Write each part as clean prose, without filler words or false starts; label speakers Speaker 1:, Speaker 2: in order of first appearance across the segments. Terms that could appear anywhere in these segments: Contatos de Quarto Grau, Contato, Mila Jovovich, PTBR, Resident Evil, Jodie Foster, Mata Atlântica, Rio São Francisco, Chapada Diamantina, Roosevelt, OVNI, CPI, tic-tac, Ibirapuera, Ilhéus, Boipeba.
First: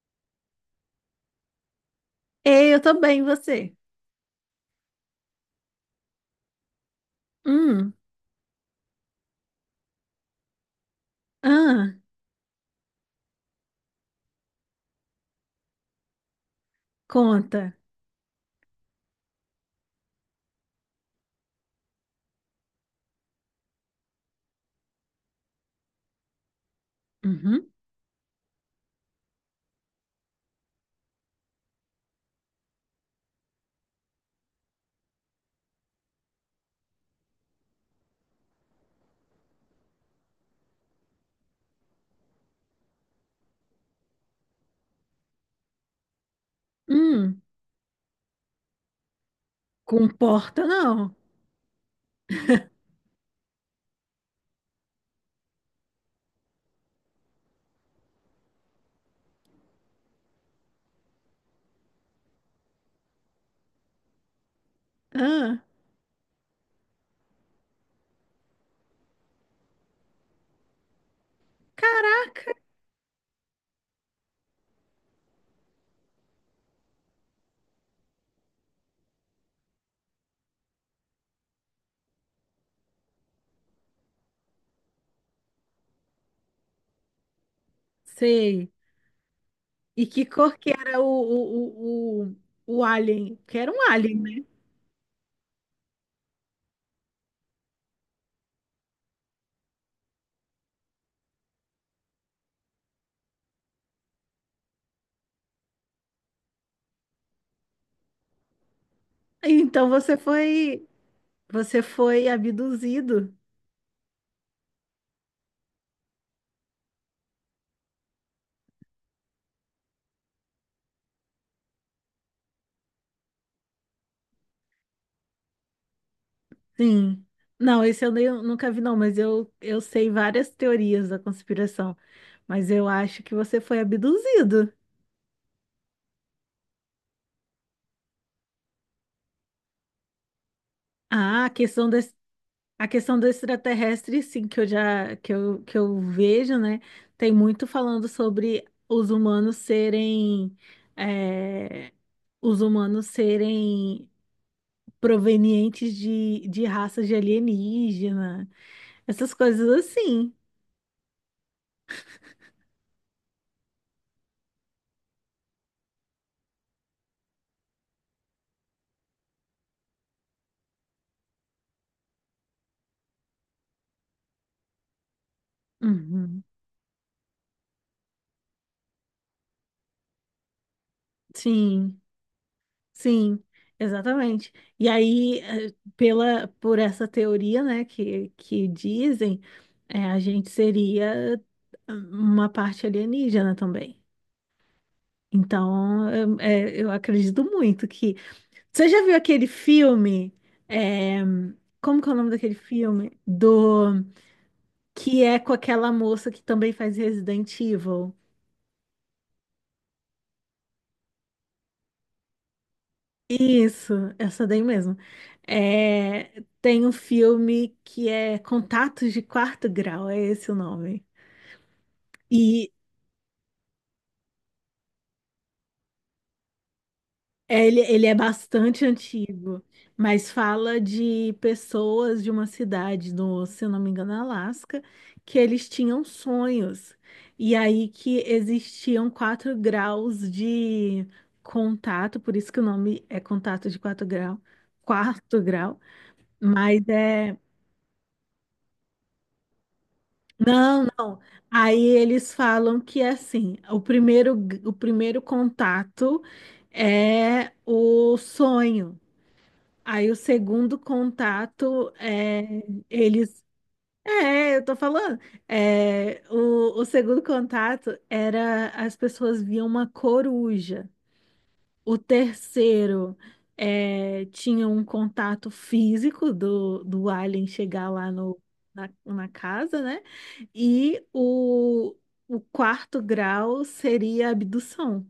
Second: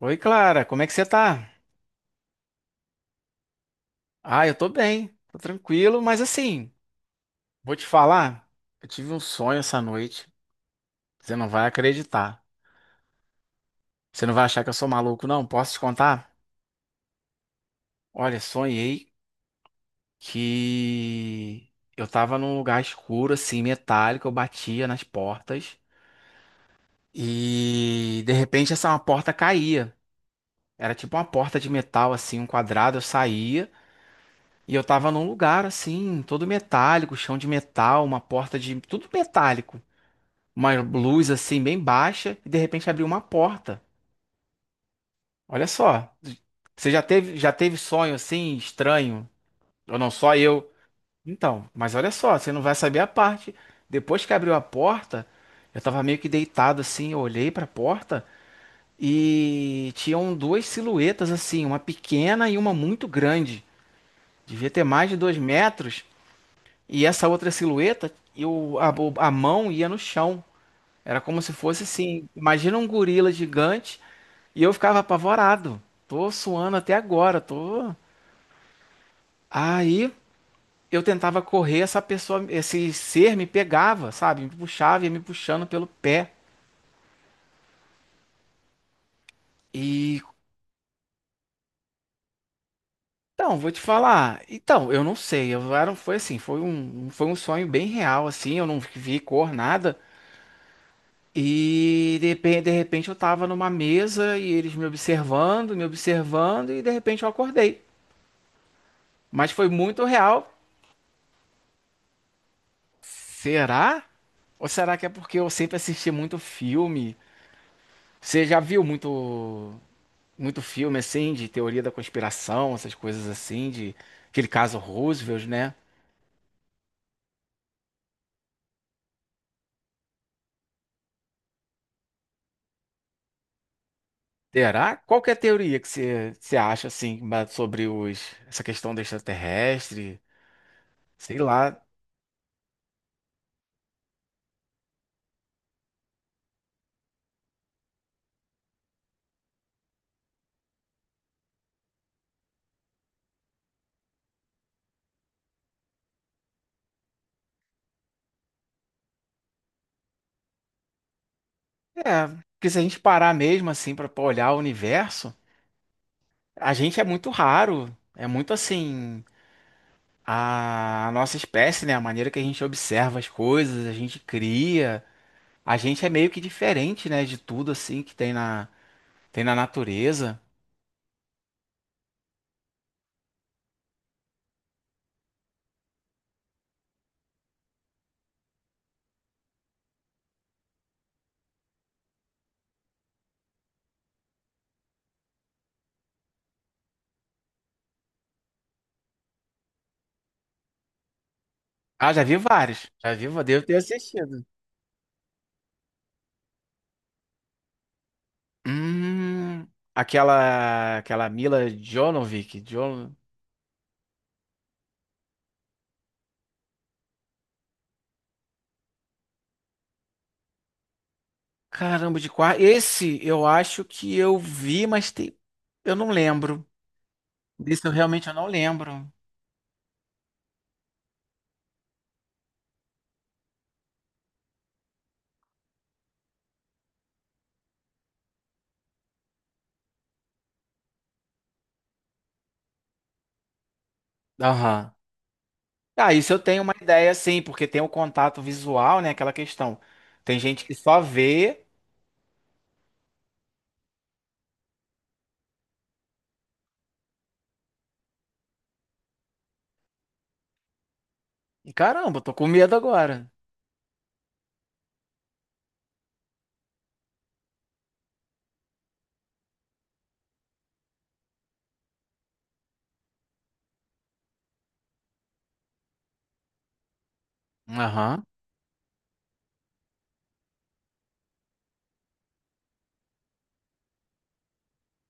Speaker 1: Oi, Clara, como é que você tá?
Speaker 2: Ei, eu tô bem, e você?
Speaker 1: Ah, eu tô bem, tô tranquilo, mas assim, vou te
Speaker 2: Hum,
Speaker 1: falar, eu tive um sonho essa noite, você não vai
Speaker 2: ah,
Speaker 1: acreditar. Você não vai achar que eu sou maluco, não? Posso te contar?
Speaker 2: conta.
Speaker 1: Olha, sonhei que eu tava num lugar escuro, assim, metálico, eu batia nas portas
Speaker 2: Uhum.
Speaker 1: e de repente essa uma porta caía. Era tipo uma porta de metal, assim, um quadrado, eu saía. E eu tava num lugar assim, todo metálico, chão de metal, uma porta de tudo metálico. Uma luz assim bem baixa e de repente abriu uma porta. Olha só, você já teve
Speaker 2: Hum,
Speaker 1: já teve sonho assim estranho? Ou não só
Speaker 2: comporta
Speaker 1: eu?
Speaker 2: não.
Speaker 1: Então, mas olha só, você não vai saber a parte. Depois que abriu a porta, eu tava meio que deitado assim, eu olhei pra porta e tinham duas silhuetas assim, uma pequena e uma muito grande. Devia ter mais de dois
Speaker 2: Ah,
Speaker 1: metros. E essa outra silhueta, eu, a mão ia no chão. Era como se fosse assim,
Speaker 2: caraca,
Speaker 1: imagina um gorila gigante. E eu ficava apavorado. Tô suando até agora, tô. Aí eu tentava correr, essa pessoa, esse ser me pegava, sabe? Me puxava, ia me puxando pelo pé.
Speaker 2: sei. E
Speaker 1: E
Speaker 2: que cor que era o alien?
Speaker 1: então,
Speaker 2: Que
Speaker 1: vou
Speaker 2: era
Speaker 1: te
Speaker 2: um alien,
Speaker 1: falar.
Speaker 2: né?
Speaker 1: Então, eu não sei. Eu era, foi assim, foi um sonho bem real, assim. Eu não vi cor, nada. E de repente eu tava numa mesa e eles me observando, e de repente eu acordei. Mas foi
Speaker 2: Então
Speaker 1: muito
Speaker 2: você
Speaker 1: real.
Speaker 2: foi, você foi abduzido.
Speaker 1: Será? Ou será que é porque eu sempre assisti muito filme. Você já viu muito muito filme assim de teoria da conspiração, essas coisas assim, de aquele caso Roosevelt, né?
Speaker 2: Sim. Não, esse eu nunca vi, não, mas eu sei várias teorias da conspiração. Mas eu acho que você foi abduzido.
Speaker 1: Terá? Qual que é a teoria que você acha assim sobre os essa questão do extraterrestre? Sei
Speaker 2: Ah,
Speaker 1: lá.
Speaker 2: A questão do extraterrestre, sim, que eu já que eu vejo, né? Tem muito falando sobre os humanos serem é, os humanos serem provenientes de raças de alienígena, essas coisas assim.
Speaker 1: É, porque se a gente parar mesmo assim para olhar o universo, a gente é muito raro, é muito assim a nossa espécie, né? A maneira que a gente observa as coisas, a gente cria, a gente é meio que
Speaker 2: Uhum.
Speaker 1: diferente, né, de tudo assim que tem na Tem na natureza?
Speaker 2: Sim. Sim, exatamente. E aí, pela, por essa teoria, né, que dizem, a gente seria uma parte alienígena também. Então, eu acredito muito que. Você já viu aquele filme? eh, Como que é
Speaker 1: Ah,
Speaker 2: o
Speaker 1: já
Speaker 2: nome
Speaker 1: vi
Speaker 2: daquele
Speaker 1: vários. Já
Speaker 2: filme?
Speaker 1: vi, devo ter
Speaker 2: Do
Speaker 1: assistido.
Speaker 2: Que é com aquela moça que também faz Resident Evil.
Speaker 1: Hum, aquela Mila Jovovich.
Speaker 2: Isso, essa daí mesmo. É, tem um filme que é Contatos de Quarto Grau, é esse o nome.
Speaker 1: Caramba, de qual?
Speaker 2: E
Speaker 1: Esse eu acho que eu vi, mas tem. Eu não lembro.
Speaker 2: é,
Speaker 1: Desse eu
Speaker 2: ele é
Speaker 1: realmente eu não
Speaker 2: bastante
Speaker 1: lembro.
Speaker 2: antigo, mas fala de pessoas de uma cidade no, se eu não me engano, Alasca, que eles tinham sonhos. E aí que existiam quatro graus de contato, por isso que o nome é Contato de
Speaker 1: Aham.
Speaker 2: quarto grau,
Speaker 1: Ah, isso eu tenho uma
Speaker 2: mas
Speaker 1: ideia,
Speaker 2: é.
Speaker 1: sim, porque tem o contato visual, né? Aquela questão. Tem gente que
Speaker 2: Não,
Speaker 1: só vê.
Speaker 2: aí eles falam que assim, o primeiro contato é o sonho. Aí o segundo
Speaker 1: E,
Speaker 2: contato
Speaker 1: Caramba, eu tô com
Speaker 2: é
Speaker 1: medo agora.
Speaker 2: eles. É, eu tô falando. É, o segundo contato era as pessoas viam uma coruja. O terceiro tinha um contato físico do alien chegar lá
Speaker 1: Aham.
Speaker 2: no, na casa, né? E o quarto grau seria a abdução.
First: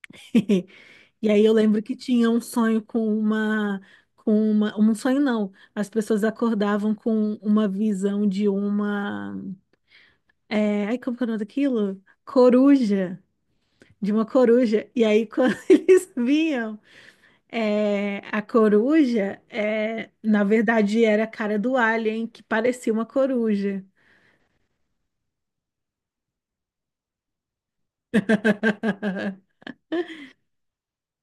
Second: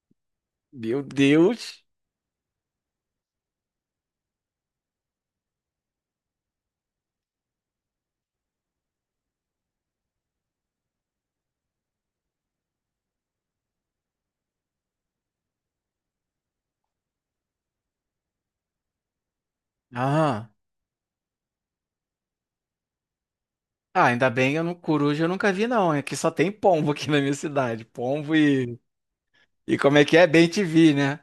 Speaker 1: Meu
Speaker 2: E aí eu
Speaker 1: Deus.
Speaker 2: lembro que tinha um sonho com uma, um sonho não, as pessoas acordavam com uma visão de uma, ai, como que é o nome daquilo? Coruja, de uma coruja. E aí quando eles vinham é, a coruja, é, na
Speaker 1: Aham.
Speaker 2: verdade, era a cara do alien que parecia uma coruja.
Speaker 1: Ah, ainda bem, eu não, coruja eu nunca vi, não. É que só tem pombo aqui na minha cidade. Pombo e. E como é que é? Bem te vi, né?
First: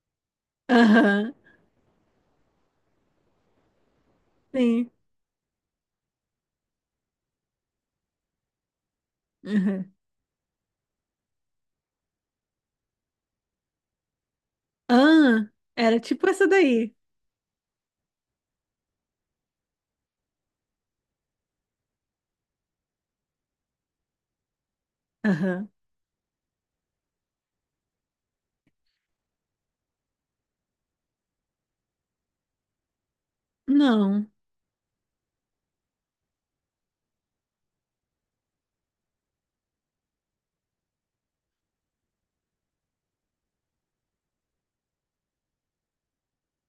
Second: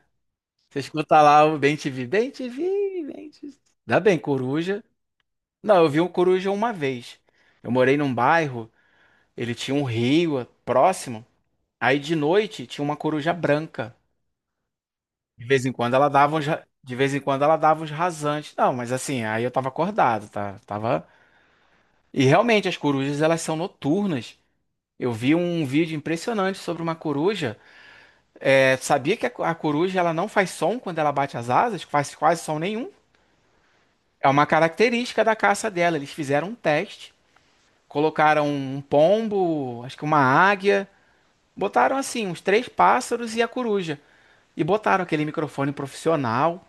Speaker 1: Você escuta
Speaker 2: Aham,
Speaker 1: lá o Bem te vi. Bem te vi, bem te vi. Ainda bem, coruja.
Speaker 2: sim.
Speaker 1: Não, eu vi um coruja uma vez. Eu morei num bairro, ele tinha um
Speaker 2: Aham.
Speaker 1: rio próximo. Aí de noite tinha uma coruja branca. De
Speaker 2: Ah,
Speaker 1: vez em quando
Speaker 2: era
Speaker 1: ela
Speaker 2: tipo
Speaker 1: dava uns.
Speaker 2: essa
Speaker 1: De
Speaker 2: daí.
Speaker 1: vez em quando ela dava uns rasantes. Não, mas assim, aí eu tava acordado, tá? Tava. E realmente as corujas elas são noturnas. Eu vi um
Speaker 2: Aham.
Speaker 1: vídeo impressionante sobre uma coruja. É, sabia que a coruja ela não faz som quando ela bate as asas? Faz quase som nenhum. É
Speaker 2: Não,
Speaker 1: uma característica da caça dela. Eles fizeram um teste, colocaram um pombo, acho que uma águia, botaram assim uns três pássaros e a coruja e botaram aquele microfone profissional.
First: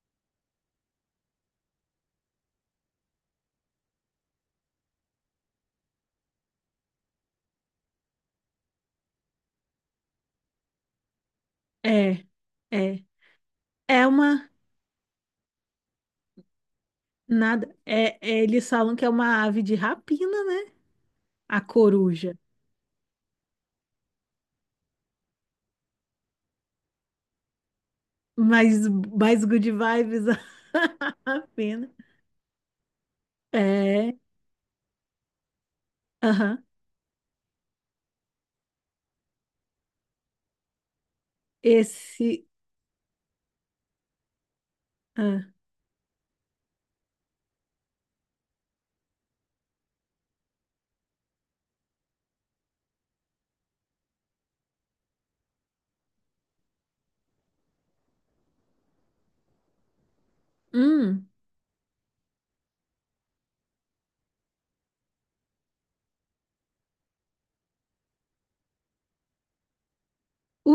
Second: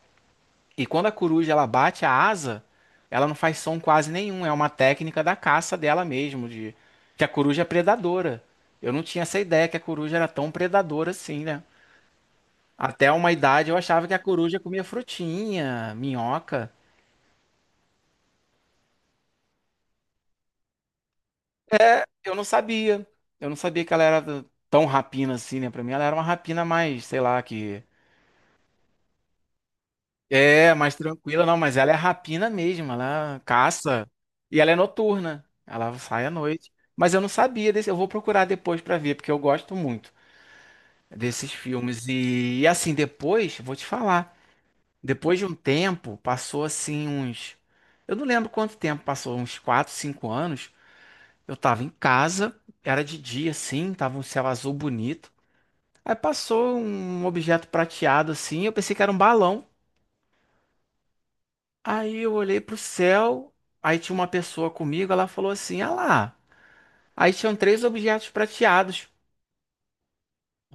Speaker 1: E quando a coruja ela bate a asa, ela não faz som quase nenhum. É uma técnica da caça dela mesmo, de que a coruja é predadora. Eu não tinha essa ideia que a coruja era tão predadora assim, né?
Speaker 2: é, é.
Speaker 1: Até uma idade eu
Speaker 2: É
Speaker 1: achava que a
Speaker 2: uma.
Speaker 1: coruja comia frutinha, minhoca.
Speaker 2: Nada. É, eles falam que é uma ave de rapina, né? A
Speaker 1: Eu
Speaker 2: coruja.
Speaker 1: não sabia. Eu não sabia que ela era tão rapina assim, né? Pra mim ela era uma rapina mais, sei lá, que.
Speaker 2: Mais, mais good vibes.
Speaker 1: É, mais
Speaker 2: A
Speaker 1: tranquila, não, mas
Speaker 2: rapina.
Speaker 1: ela é rapina mesmo, ela caça.
Speaker 2: É.
Speaker 1: E ela é noturna. Ela sai à
Speaker 2: Aham.
Speaker 1: noite. Mas eu não sabia desse. Eu vou procurar depois pra ver, porque eu gosto muito desses filmes.
Speaker 2: Esse.
Speaker 1: E assim, depois, vou te falar. Depois
Speaker 2: Ah,
Speaker 1: de um tempo, passou assim uns. Eu não lembro quanto tempo passou, uns 4, 5 anos. Eu tava em casa, era de dia assim, tava um céu azul bonito. Aí passou um objeto prateado assim, eu pensei que era um balão.
Speaker 2: hum.
Speaker 1: Aí eu olhei pro céu, aí tinha uma pessoa comigo, ela falou assim: "Ah lá". Aí tinham três objetos prateados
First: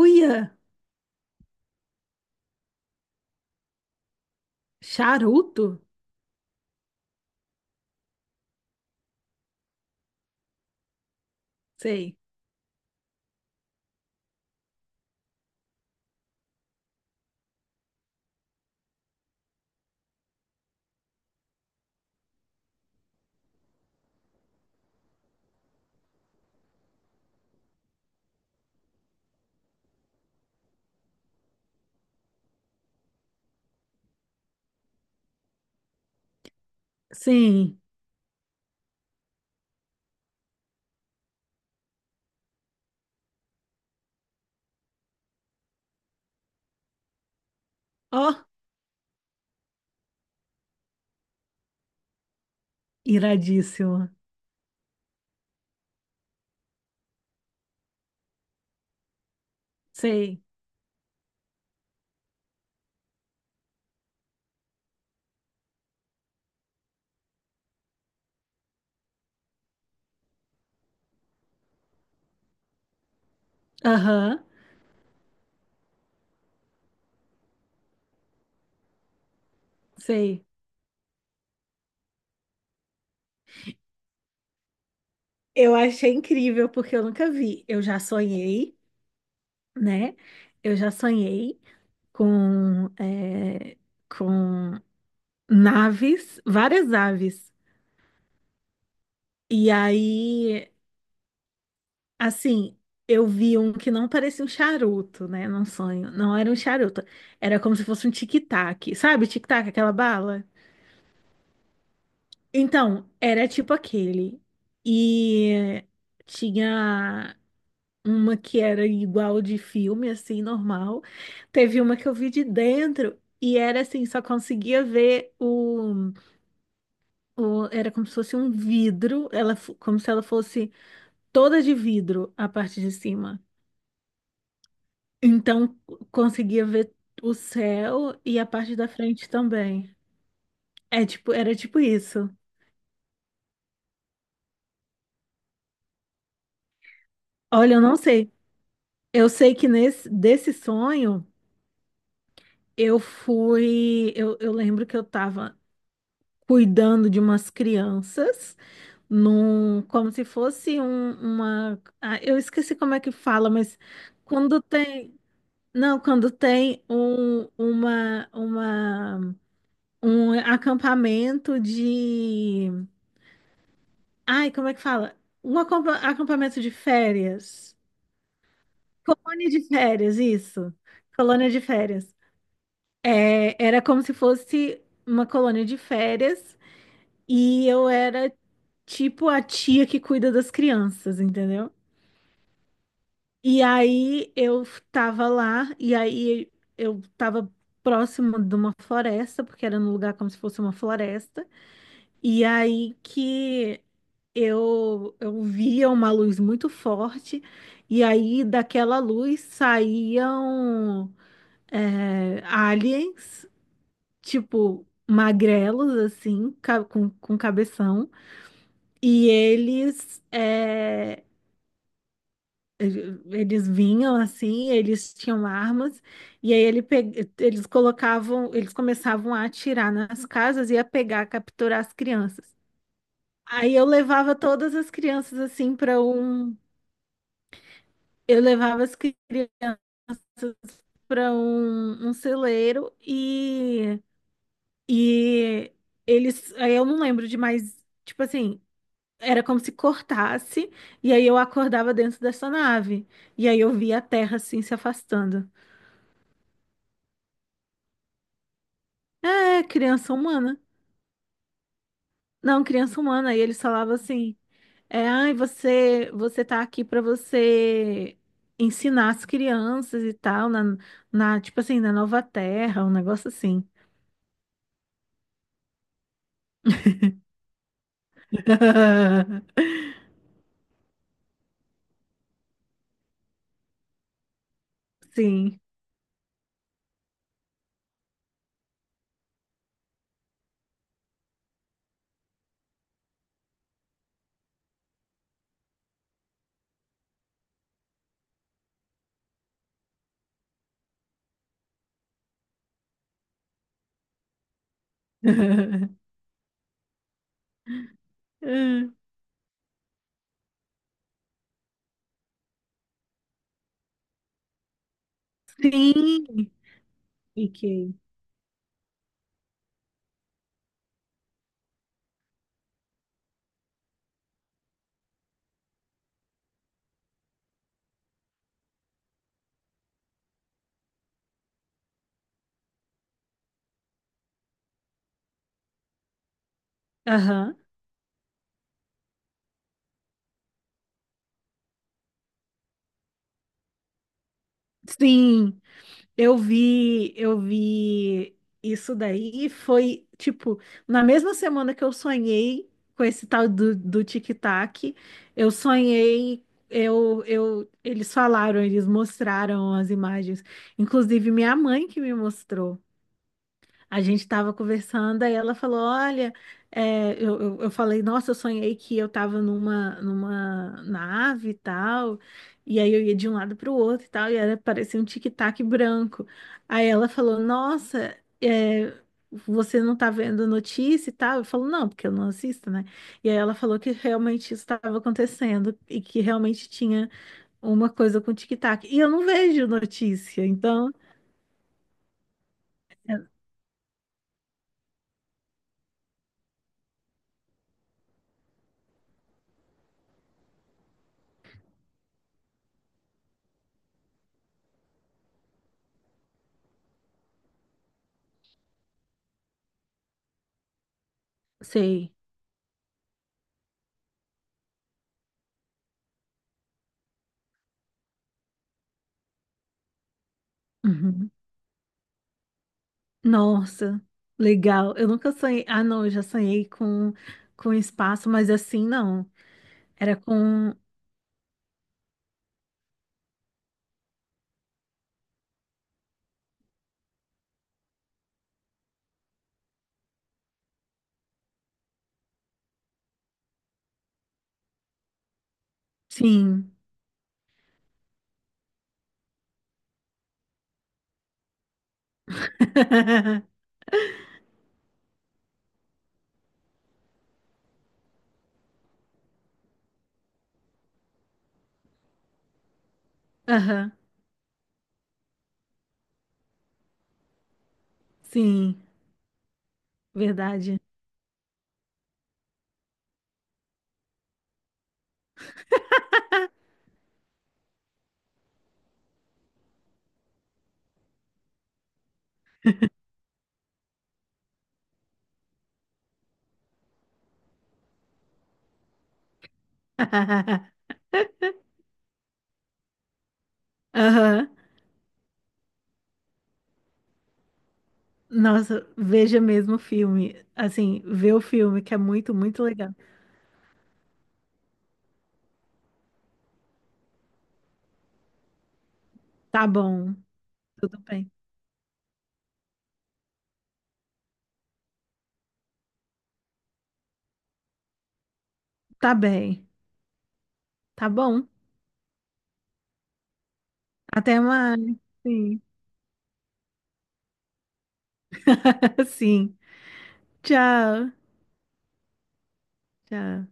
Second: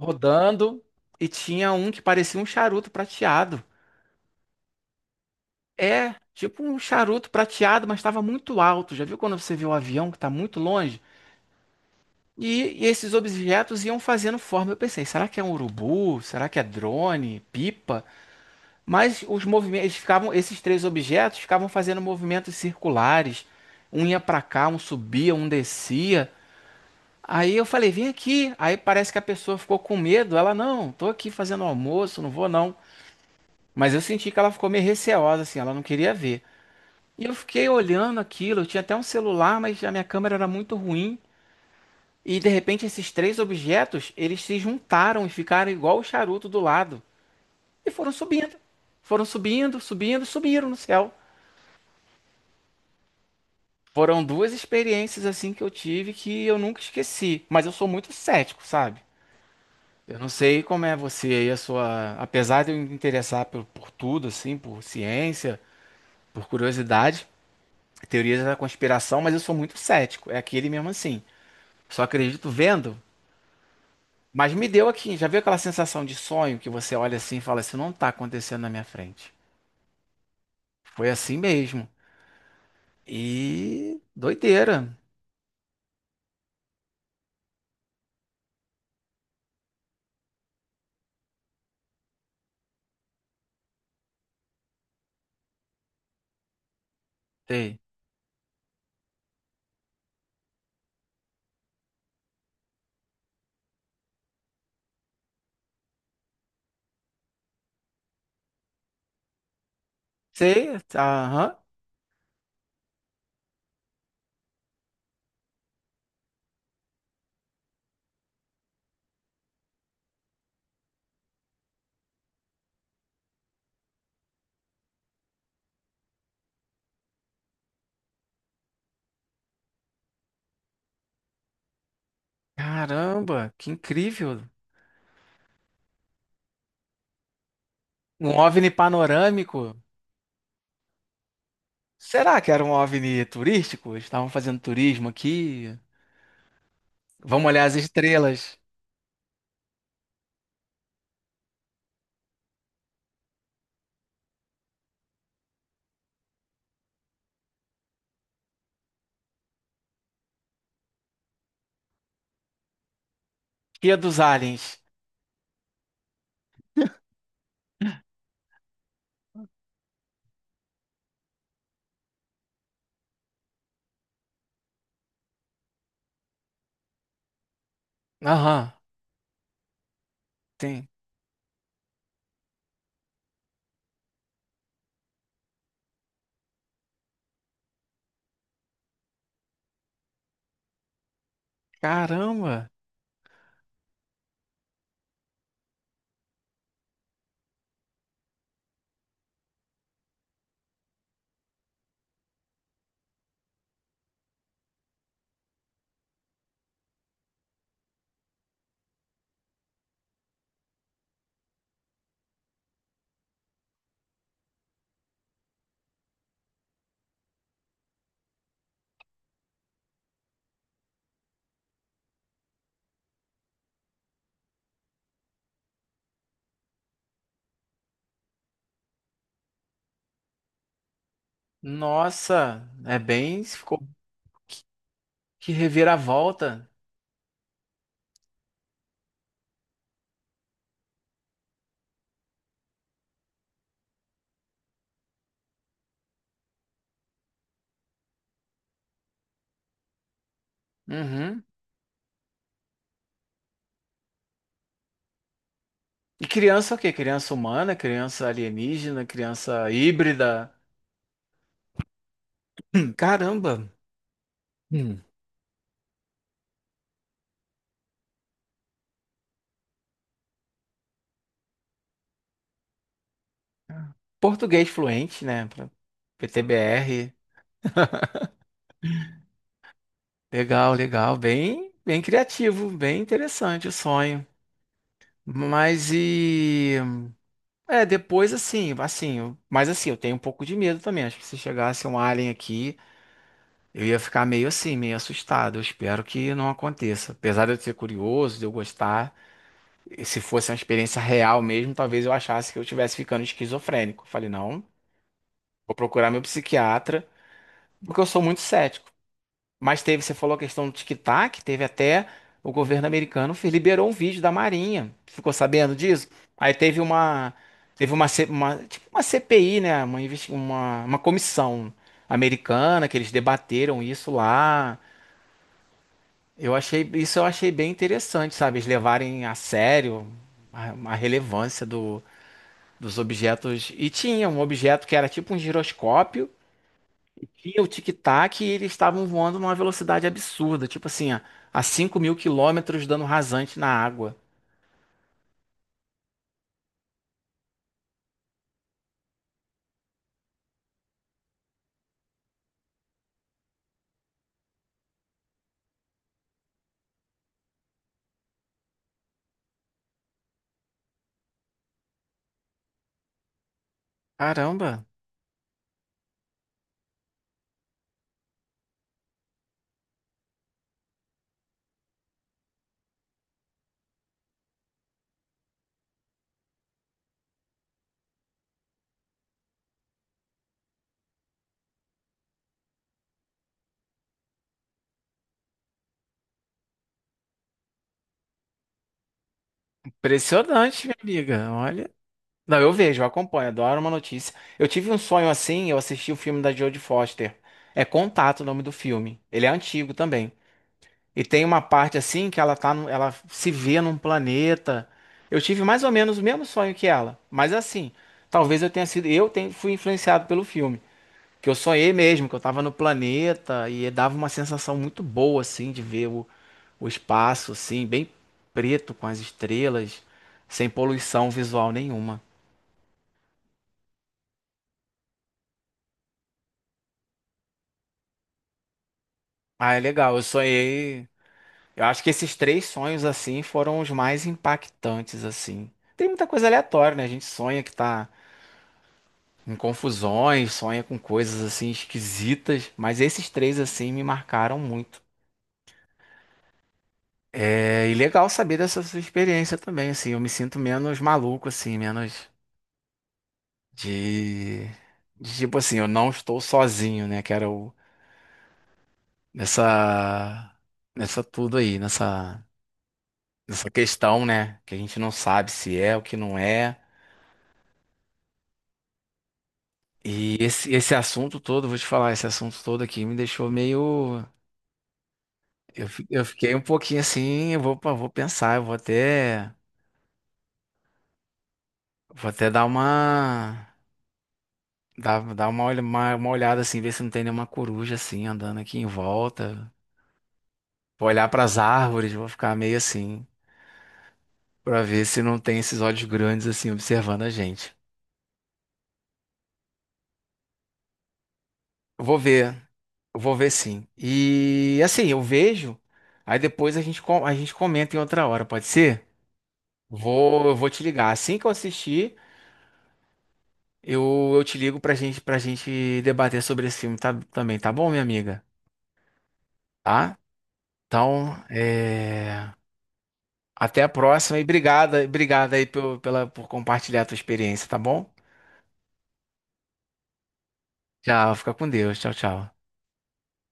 Speaker 2: Uia!
Speaker 1: e tinha um que parecia um charuto prateado.
Speaker 2: Charuto?
Speaker 1: É, tipo um charuto prateado, mas estava muito alto. Já viu quando você vê o avião que tá muito longe?
Speaker 2: Sei.
Speaker 1: E esses objetos iam fazendo forma. Eu pensei, será que é um urubu? Será que é drone? Pipa? Mas os movimentos eles ficavam, esses três objetos ficavam fazendo movimentos circulares. Um ia para cá, um subia, um descia. Aí eu falei, vem aqui. Aí parece que a pessoa ficou com medo. Ela, não, tô aqui fazendo almoço, não vou não. Mas eu senti que ela ficou meio receosa, assim, ela não queria ver. E eu fiquei
Speaker 2: Sim.
Speaker 1: olhando aquilo. Eu tinha até um celular, mas a minha câmera era muito ruim. E de repente esses três objetos, eles se juntaram e ficaram igual o charuto do lado. E foram
Speaker 2: Ó,
Speaker 1: subindo. Foram subindo, subindo, subiram no céu.
Speaker 2: iradíssimo.
Speaker 1: Foram duas experiências assim que eu tive que eu nunca esqueci. Mas eu sou muito cético, sabe? Eu não
Speaker 2: Sei.
Speaker 1: sei como é você aí, a sua. Apesar de eu me interessar por tudo, assim, por ciência, por curiosidade, teorias da conspiração, mas eu sou muito cético. É aquele mesmo assim. Só acredito vendo.
Speaker 2: Aham,
Speaker 1: Mas me deu aqui, já viu aquela sensação de sonho que você olha assim e fala, isso não tá acontecendo na minha frente.
Speaker 2: sei.
Speaker 1: Foi assim mesmo. E doideira.
Speaker 2: Eu achei incrível porque eu nunca vi. Eu já sonhei, né? Eu já sonhei com, com naves, várias aves.
Speaker 1: Sei.
Speaker 2: E aí, assim, eu vi um que não parecia um charuto, né? Num sonho. Não era um charuto. Era como se fosse um tic-tac. Sabe, tic-tac, aquela bala?
Speaker 1: Sei, tá, aham.
Speaker 2: Então, era tipo aquele. E tinha uma que era igual de filme, assim, normal. Teve uma que eu vi de dentro e era assim, só conseguia ver era como se fosse um vidro, como se ela fosse toda de vidro a parte de cima.
Speaker 1: Caramba, que incrível.
Speaker 2: Então, conseguia ver o céu
Speaker 1: Um
Speaker 2: e a
Speaker 1: OVNI
Speaker 2: parte da frente
Speaker 1: panorâmico.
Speaker 2: também. É tipo, era tipo isso.
Speaker 1: Será que era um OVNI turístico? Estavam fazendo turismo aqui. Vamos olhar as
Speaker 2: Olha, eu não sei.
Speaker 1: estrelas.
Speaker 2: Eu sei que nesse desse sonho eu fui, eu lembro que eu estava cuidando de umas crianças num, como se fosse ah, eu esqueci como é que fala, mas
Speaker 1: Guia dos
Speaker 2: quando
Speaker 1: aliens.
Speaker 2: tem, não, quando tem um acampamento de, ai, como é que fala? Um acampamento de férias,
Speaker 1: Aham,
Speaker 2: colônia de férias, isso,
Speaker 1: tem.
Speaker 2: colônia de férias. É, era como se fosse uma colônia de férias e eu era tipo a tia que cuida das crianças, entendeu?
Speaker 1: Caramba.
Speaker 2: E aí eu tava lá, e aí eu tava próximo de uma floresta, porque era num lugar como se fosse uma floresta. E aí que eu via uma luz muito forte, e aí daquela luz saíam aliens, tipo magrelos, assim, com cabeção. E eles, é, eles vinham assim, eles tinham armas, e aí eles colocavam, eles começavam a atirar nas casas e a pegar, capturar as crianças.
Speaker 1: Nossa, é bem,
Speaker 2: Aí
Speaker 1: ficou
Speaker 2: eu levava todas as crianças
Speaker 1: que
Speaker 2: assim para um,
Speaker 1: reviravolta.
Speaker 2: eu levava as crianças para um celeiro e eles, aí eu não lembro de mais, tipo assim, era como se cortasse, e aí eu
Speaker 1: Uhum.
Speaker 2: acordava dentro dessa nave. E aí eu via a Terra assim se afastando.
Speaker 1: E criança o quê? Criança humana, criança alienígena,
Speaker 2: É,
Speaker 1: criança
Speaker 2: criança
Speaker 1: híbrida.
Speaker 2: humana. Não, criança humana. E eles
Speaker 1: Caramba!
Speaker 2: falavam assim:
Speaker 1: Hum.
Speaker 2: é, ai, você tá aqui para você ensinar as crianças e tal, tipo assim, na Nova Terra, um negócio assim.
Speaker 1: Português fluente, né? PTBR. Legal, legal. Bem, bem criativo, bem interessante o sonho.
Speaker 2: Sim.
Speaker 1: Mas e. É, depois assim, assim, mas assim, eu tenho um pouco de medo também. Acho que se chegasse um alien aqui, eu ia ficar meio assim, meio assustado. Eu espero que não aconteça. Apesar de eu ser curioso, de eu gostar. Se fosse uma experiência real mesmo, talvez eu achasse que eu estivesse ficando esquizofrênico. Falei, não, vou procurar meu psiquiatra, porque eu sou muito cético. Mas teve, você falou a questão do tic-tac, teve até o governo americano liberou um vídeo da Marinha. Ficou sabendo disso?
Speaker 2: Sim,
Speaker 1: Aí teve uma
Speaker 2: fiquei.
Speaker 1: tipo uma CPI, né, uma, uma comissão americana que eles debateram isso lá. Eu achei bem interessante, sabe? Eles levarem a sério a relevância do dos objetos. E tinha um objeto que era tipo um giroscópio,
Speaker 2: Aham.
Speaker 1: e o tic-tac, e eles estavam voando numa velocidade absurda, tipo assim, a 5 mil quilômetros dando rasante na água.
Speaker 2: Sim. Eu vi isso daí e foi, tipo, na mesma semana que eu sonhei com esse tal do tic-tac, eu sonhei, eles falaram, eles mostraram as imagens, inclusive minha mãe que me mostrou. A gente estava
Speaker 1: Caramba,
Speaker 2: conversando, aí ela falou: Olha, eu falei, nossa, eu sonhei que eu estava numa nave e tal, e aí eu ia de um lado para o outro e tal, e era, parecia um tic-tac branco. Aí ela falou: Nossa, é, você não tá vendo notícia e tal? Eu falo: Não, porque eu não assisto, né? E aí ela falou que realmente isso estava acontecendo e que realmente tinha uma coisa com tic-tac. E eu não vejo notícia,
Speaker 1: impressionante,
Speaker 2: então,
Speaker 1: minha amiga. Olha. Não, eu vejo, eu acompanho, adoro uma notícia. Eu tive um sonho assim, eu assisti o filme da Jodie Foster. É Contato o nome do filme. Ele é antigo também. E tem uma parte assim que ela tá, ela se vê num planeta. Eu tive mais ou menos o mesmo sonho que ela, mas assim, talvez eu tenha sido, eu tenha, fui influenciado pelo filme, que eu sonhei
Speaker 2: sei.
Speaker 1: mesmo, que eu tava no planeta e dava uma sensação muito boa assim de ver o espaço assim, bem preto com as estrelas, sem poluição
Speaker 2: Uhum.
Speaker 1: visual nenhuma.
Speaker 2: Nossa, legal. Eu nunca sonhei. Ah, não, eu já sonhei com espaço, mas assim não.
Speaker 1: Ah, é
Speaker 2: Era
Speaker 1: legal. Eu
Speaker 2: com.
Speaker 1: sonhei. Eu acho que esses três sonhos assim foram os mais impactantes assim. Tem muita coisa aleatória, né? A gente sonha que tá em confusões, sonha com coisas assim esquisitas, mas esses três assim me marcaram muito.
Speaker 2: Sim.
Speaker 1: É, e legal saber dessa sua experiência também, assim, eu me sinto menos maluco assim, menos de, de tipo assim, eu não estou sozinho, né, que era o nessa nessa tudo aí, nessa
Speaker 2: Aham,
Speaker 1: questão, né, que a gente não sabe se é o que não é.
Speaker 2: sim,
Speaker 1: E esse
Speaker 2: verdade.
Speaker 1: esse assunto todo, vou te falar, esse assunto todo aqui me deixou meio. Eu fiquei um pouquinho assim, vou pensar, eu vou até dar uma, dar, dar uma, olha- uma olhada assim, ver se não tem nenhuma coruja assim andando aqui em volta. Vou olhar para as árvores, vou ficar meio assim,
Speaker 2: Aham.
Speaker 1: para ver se não tem esses olhos grandes assim observando a gente.
Speaker 2: Nossa, veja mesmo o filme. Assim, vê o filme, que é
Speaker 1: Vou
Speaker 2: muito,
Speaker 1: ver,
Speaker 2: muito legal.
Speaker 1: eu vou ver sim. E assim, eu vejo, aí depois a gente comenta em outra hora, pode ser?
Speaker 2: Tá bom,
Speaker 1: Vou, eu vou te
Speaker 2: tudo
Speaker 1: ligar
Speaker 2: bem.
Speaker 1: assim que eu assistir. Eu te ligo pra gente debater sobre esse filme também, tá bom, minha amiga?
Speaker 2: Tá bem.
Speaker 1: Tá?
Speaker 2: Tá
Speaker 1: Então,
Speaker 2: bom.
Speaker 1: é, até a próxima
Speaker 2: Até
Speaker 1: e
Speaker 2: mais.
Speaker 1: obrigada, obrigada
Speaker 2: Sim.
Speaker 1: aí por compartilhar a tua experiência, tá bom?
Speaker 2: Sim. Tchau.
Speaker 1: Tchau, fica com Deus. Tchau, tchau.
Speaker 2: Tchau.